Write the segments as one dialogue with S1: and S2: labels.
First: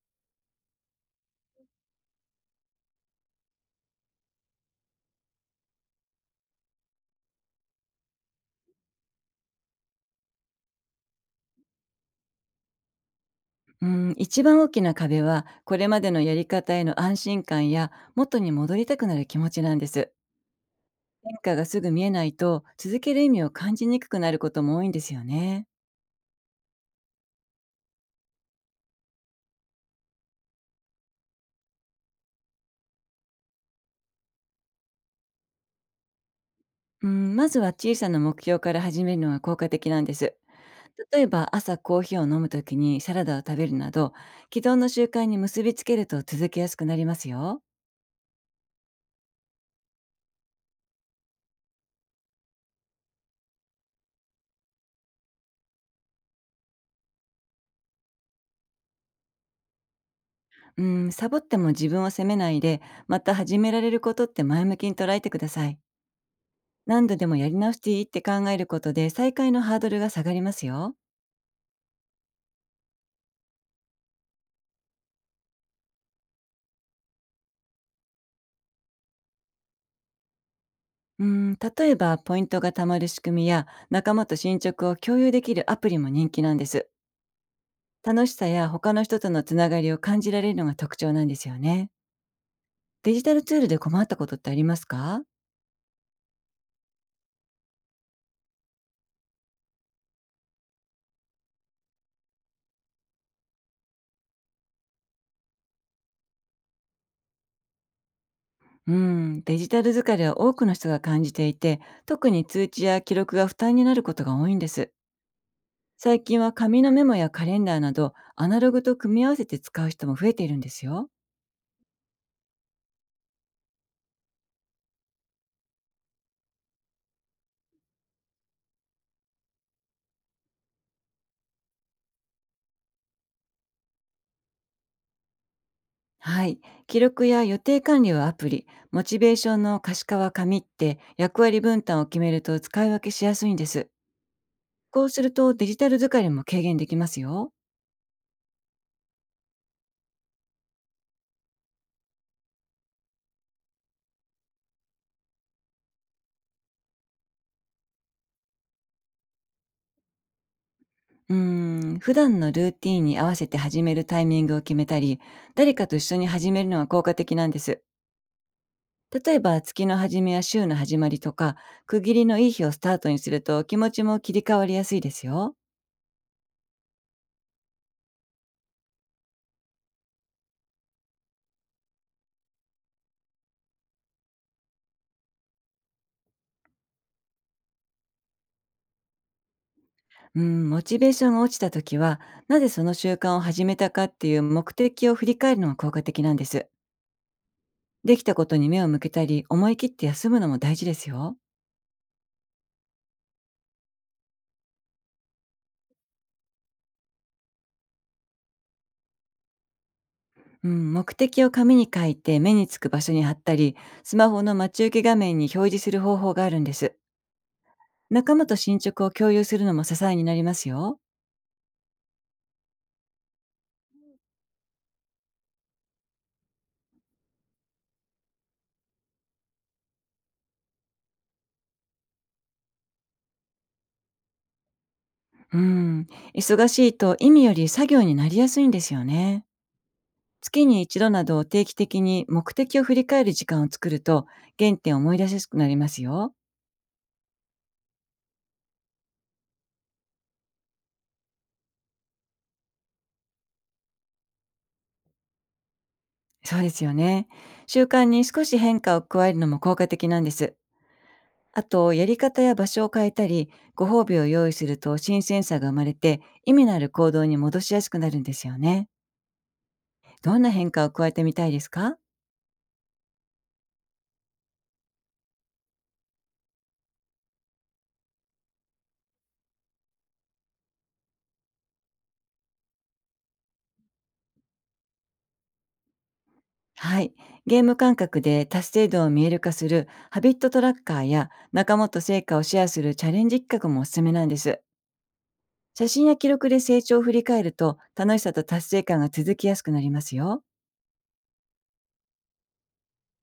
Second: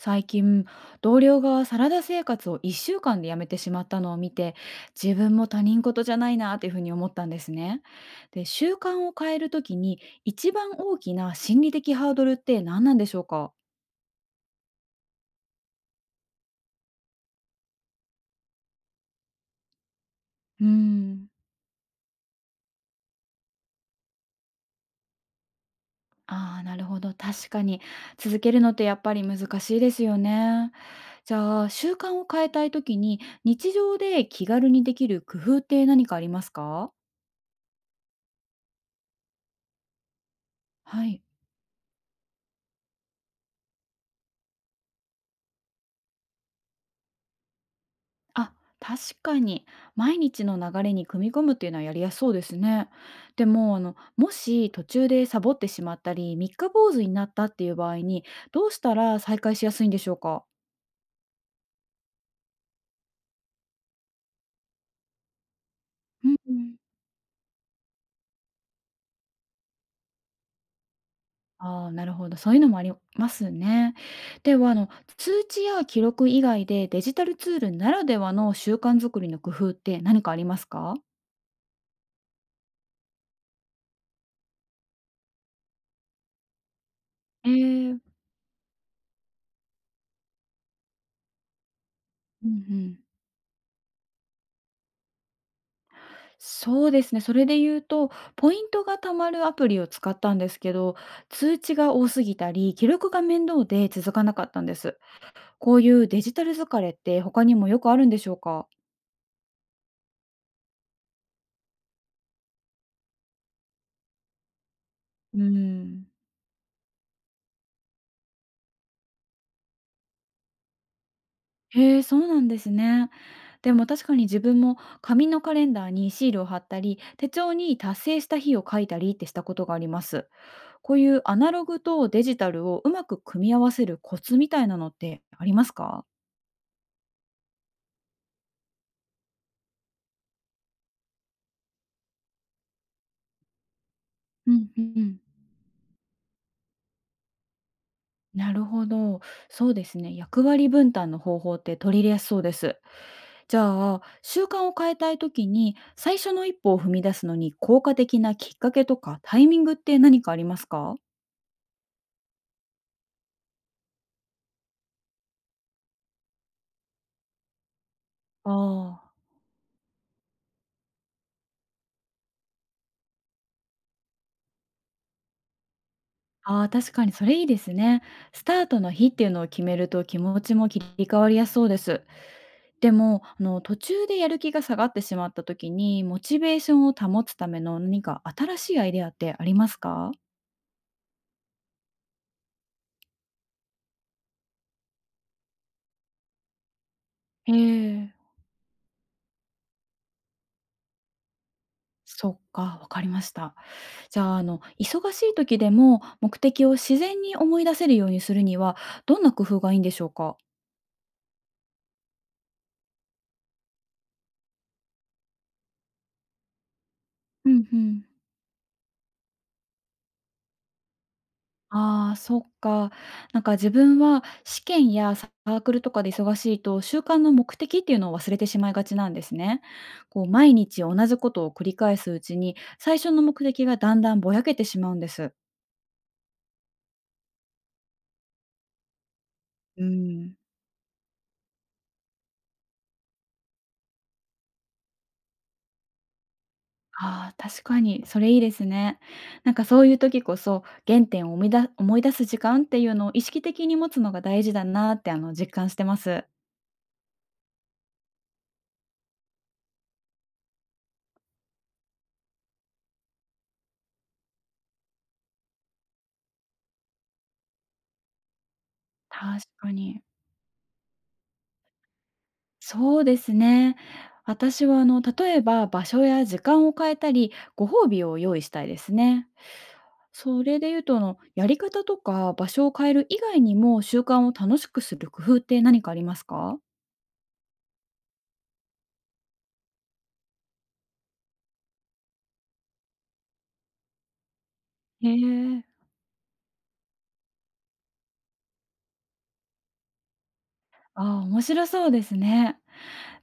S1: 最近同僚がサラダ生活を1週間でやめてしまったのを見て、自分も他人事じゃないなっていうふうに思ったんですね。で、習慣を変えるときに一番大きな心理的ハードルって何なんでしょうか？
S2: うん、一番大きな壁は、これまでのやり方への安心感や、元に戻りたくなる気持ちなんです。
S1: うーん、
S2: 変化がすぐ見えないと、続ける意味を感じにくくなることも多いんですよね。
S1: ああ、ーなるほど、確かに続けるのってやっぱり難しいですよね。じゃあ、習慣を変えたいときに日常で気軽にできる工夫って何かありますか？
S2: うん、まずは小さな目標から始めるのが効果的なんです。
S1: は
S2: 例
S1: い。
S2: えば、朝コーヒーを飲むときにサラダを食べるなど、既存の習慣に結びつけると続けやすくなりますよ。
S1: あ、確かに。毎日の流れに組み込むっていうのはやりやすそうですね。でも、もし途中でサボってしまったり、三日坊主になったっていう場合に、どうしたら再開しやすいんでしょうか？
S2: うん、サボっても自分を責めないで、また始められることって前向きに捉えてください。
S1: うんうん。
S2: 何度でもやり直していいって考えることで再開のハードルが下がりますよ。
S1: ああ、なるほど。そういうのもありますね。では、通知や記録以外でデジタルツールならではの習慣作りの工夫って何かありますか？
S2: うん、例えばポイントが貯まる仕組みや仲間と進捗を共有できるアプリも人気なんです。
S1: ええ。
S2: 楽しさや他の人とのつながりを感じられるのが特徴なんですよね。
S1: うんうん。
S2: デジタルツールで困ったことってありますか？
S1: そうですね、それで言うと、ポイントが貯まるアプリを使ったんですけど、通知が多すぎたり、記録が面倒で続かなかったんです。こういうデジタル疲れって他にもよくあるんでしょうか？
S2: うん、デジタル疲れは多くの人が感じていて、特に通知や記録が負担になることが多いんです。
S1: うん、
S2: 最近は紙のメモやカレンダーなどアナログと組み合わせて使う人も増えているんですよ。
S1: へえ、そうなんですね。でも確かに自分も紙のカレンダーにシールを貼ったり、手帳に達成した日を書いたりってしたことがあります。こういうアナログとデジタルをうまく組み合わせるコツみたいなのってありますか？
S2: はい。記録や予定管理はアプリ、モチベーションの可視化は紙って役割分担を決めると使い分けしやすいんです。
S1: うんう
S2: こう
S1: ん。
S2: するとデジタル疲れも軽減できますよ。
S1: なるほど。そうですね。役割分担の方法って取り入れやすそうです。じゃあ、習慣を変えたいときに、最初の一歩を踏み出すのに効果的なきっかけとかタイミングって何かありますか？
S2: うーん、普段のルーティンに合わせて始めるタイミングを決めたり、誰かと一緒に始めるのは効果的なんです。
S1: ああ、
S2: 例えば月の初めや週の始まりとか、区切りのいい日をスタートにすると気持ちも切り替わりやすいですよ。
S1: あーあー、確かにそれいいですね。スタートの日っていうのを決めると気持ちも切り替わりやすそうです。でも、あの途中でやる気が下がってしまったときに、モチベーションを保つための何か新しいアイデアってありますか？
S2: うん、モチベーションが落ちた時は、なぜその習慣を始めたかっていう目的を振り返るのが効果的なんです。
S1: へえ。
S2: できたことに目を向けたり、思い切って休むのも大事ですよ。
S1: そっか、わかりました。じゃあ、忙しい時でも目的を自然に思い出せるようにするには、どんな工夫がいいんでしょうか？
S2: うん、目的を紙に書いて目につく場所に貼ったり、スマホの待ち受け画面に表示する方法があるんです。
S1: うんうん。
S2: 仲間と進捗を共有するのも支えになりますよ。
S1: ああ、そっか。なんか自分は試験やサークルとかで忙しいと、習慣の目的っていうのを忘れてしまいがちなんですね。こう毎日同じことを繰り返すうちに、最初の目的がだんだんぼやけてしまうんです。
S2: うん、忙しいと意味より作業になりやすいんですよね。
S1: うーん。
S2: 月に一度など定期的に目的を振り返る時間を作ると、原点を思い出しやすくなりますよ。
S1: ああ、確かに、それいいですね。なんかそういう時こそ、原点を思い出す時間っていうのを意識的に持つのが大事だなって、実感してます。
S2: そうですよね。習慣に少し変化を加えるのも効果的なんです。あと、やり方や場所を変えたり、ご褒美を用意すると新鮮さが生まれて、意味のある行動に戻しやすくなるんですよね。
S1: 確かに。
S2: どんな変化を加えてみたいですか？
S1: そうですね。私は、例えば場所や時間を変えたり、ご褒美を用意したいですね。それで言うと、やり方とか場所を変える以外にも、習慣を楽しくする工夫って何かありますか？
S2: はい。ゲーム感覚で達成度を見える化するハビットトラッカーや、仲間と成果をシェアするチャレンジ企画もおすすめなんです。
S1: へえ。
S2: 写真や記録で成長を振り返ると、楽しさと達成感が続きやすくなりますよ。
S1: ああ、面白そうですね。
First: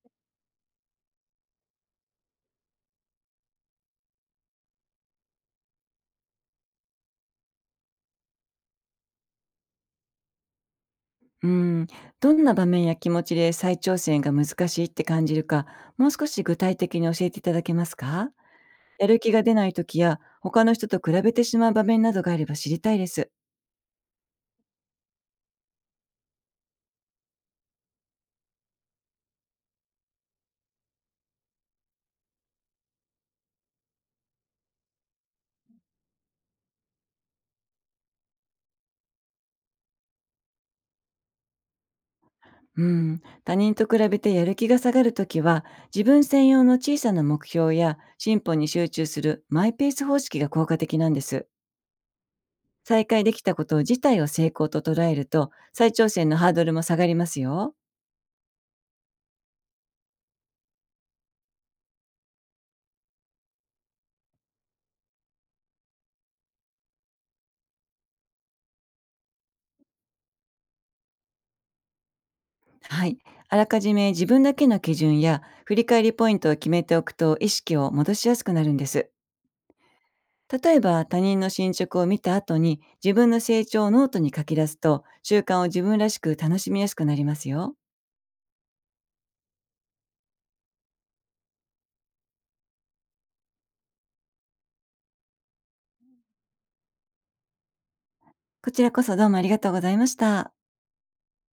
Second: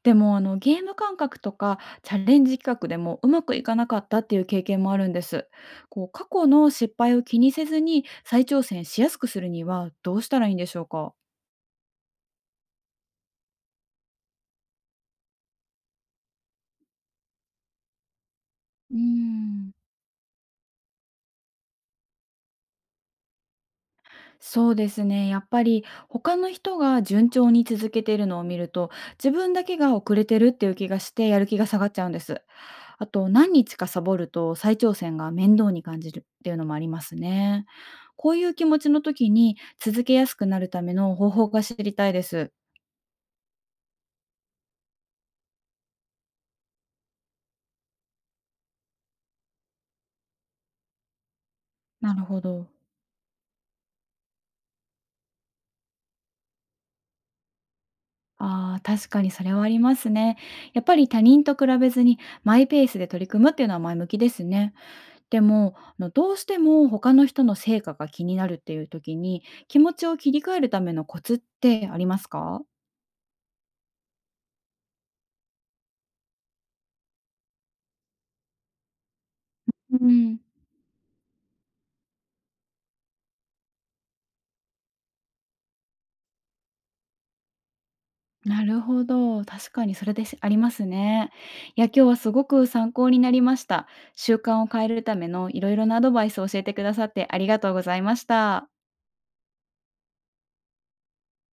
S1: でも、あのゲーム感覚とかチャレンジ企画でもうまくいかなかったっていう経験もあるんです。こう過去の失敗を気にせずに再挑戦しやすくするにはどうしたらいいんでしょうか？
S2: うん。どんな場面や気持ちで再挑戦が難しいって感じるか、もう少し具体的に教えていただけますか？
S1: うー
S2: やる気が出な
S1: ん、
S2: い時や他の人と比べてしまう場面などがあれば知りたいです。
S1: そうですね。やっぱり他の人が順調に続けてるのを見ると、自分だけが遅れてるっていう気がしてやる気が下がっちゃうんです。あと何日かサボると再挑戦が面倒に感じるっていうのもありますね。こういう気持ちの時に続けやすくなるための方法が知りたいです。
S2: うん、他人と比べてやる気が下がるときは、自分専用の小さな目標や進歩に集中するマイペース方式が効果的なんです。
S1: なるほど。
S2: 再開できたこと自体を成功と捉えると、再挑戦のハードルも下がりますよ。
S1: ああ、確かにそれはありますね。やっぱり他人と比べずにマイペースで取り組むっていうのは前向きですね。でも、どうしても他の人の成果が気になるっていう時に、気持ちを切り替えるためのコツってありますか？
S2: はい。あらかじめ自分だけの基準や振り返りポイントを決めておくと、意識を戻しやすくなるんです。
S1: うん。
S2: 例えば他人の進捗を見た後に自分の成長をノートに書き出すと、習慣を自分らしく楽しみやすくなりますよ。
S1: なるほど、確かにそれです、ありますね。いや、今日はすごく参考になりました。習慣を変えるためのいろいろなアドバイスを教えてくださってありがとうございました。
S2: こちらこそどうもありがとうございました。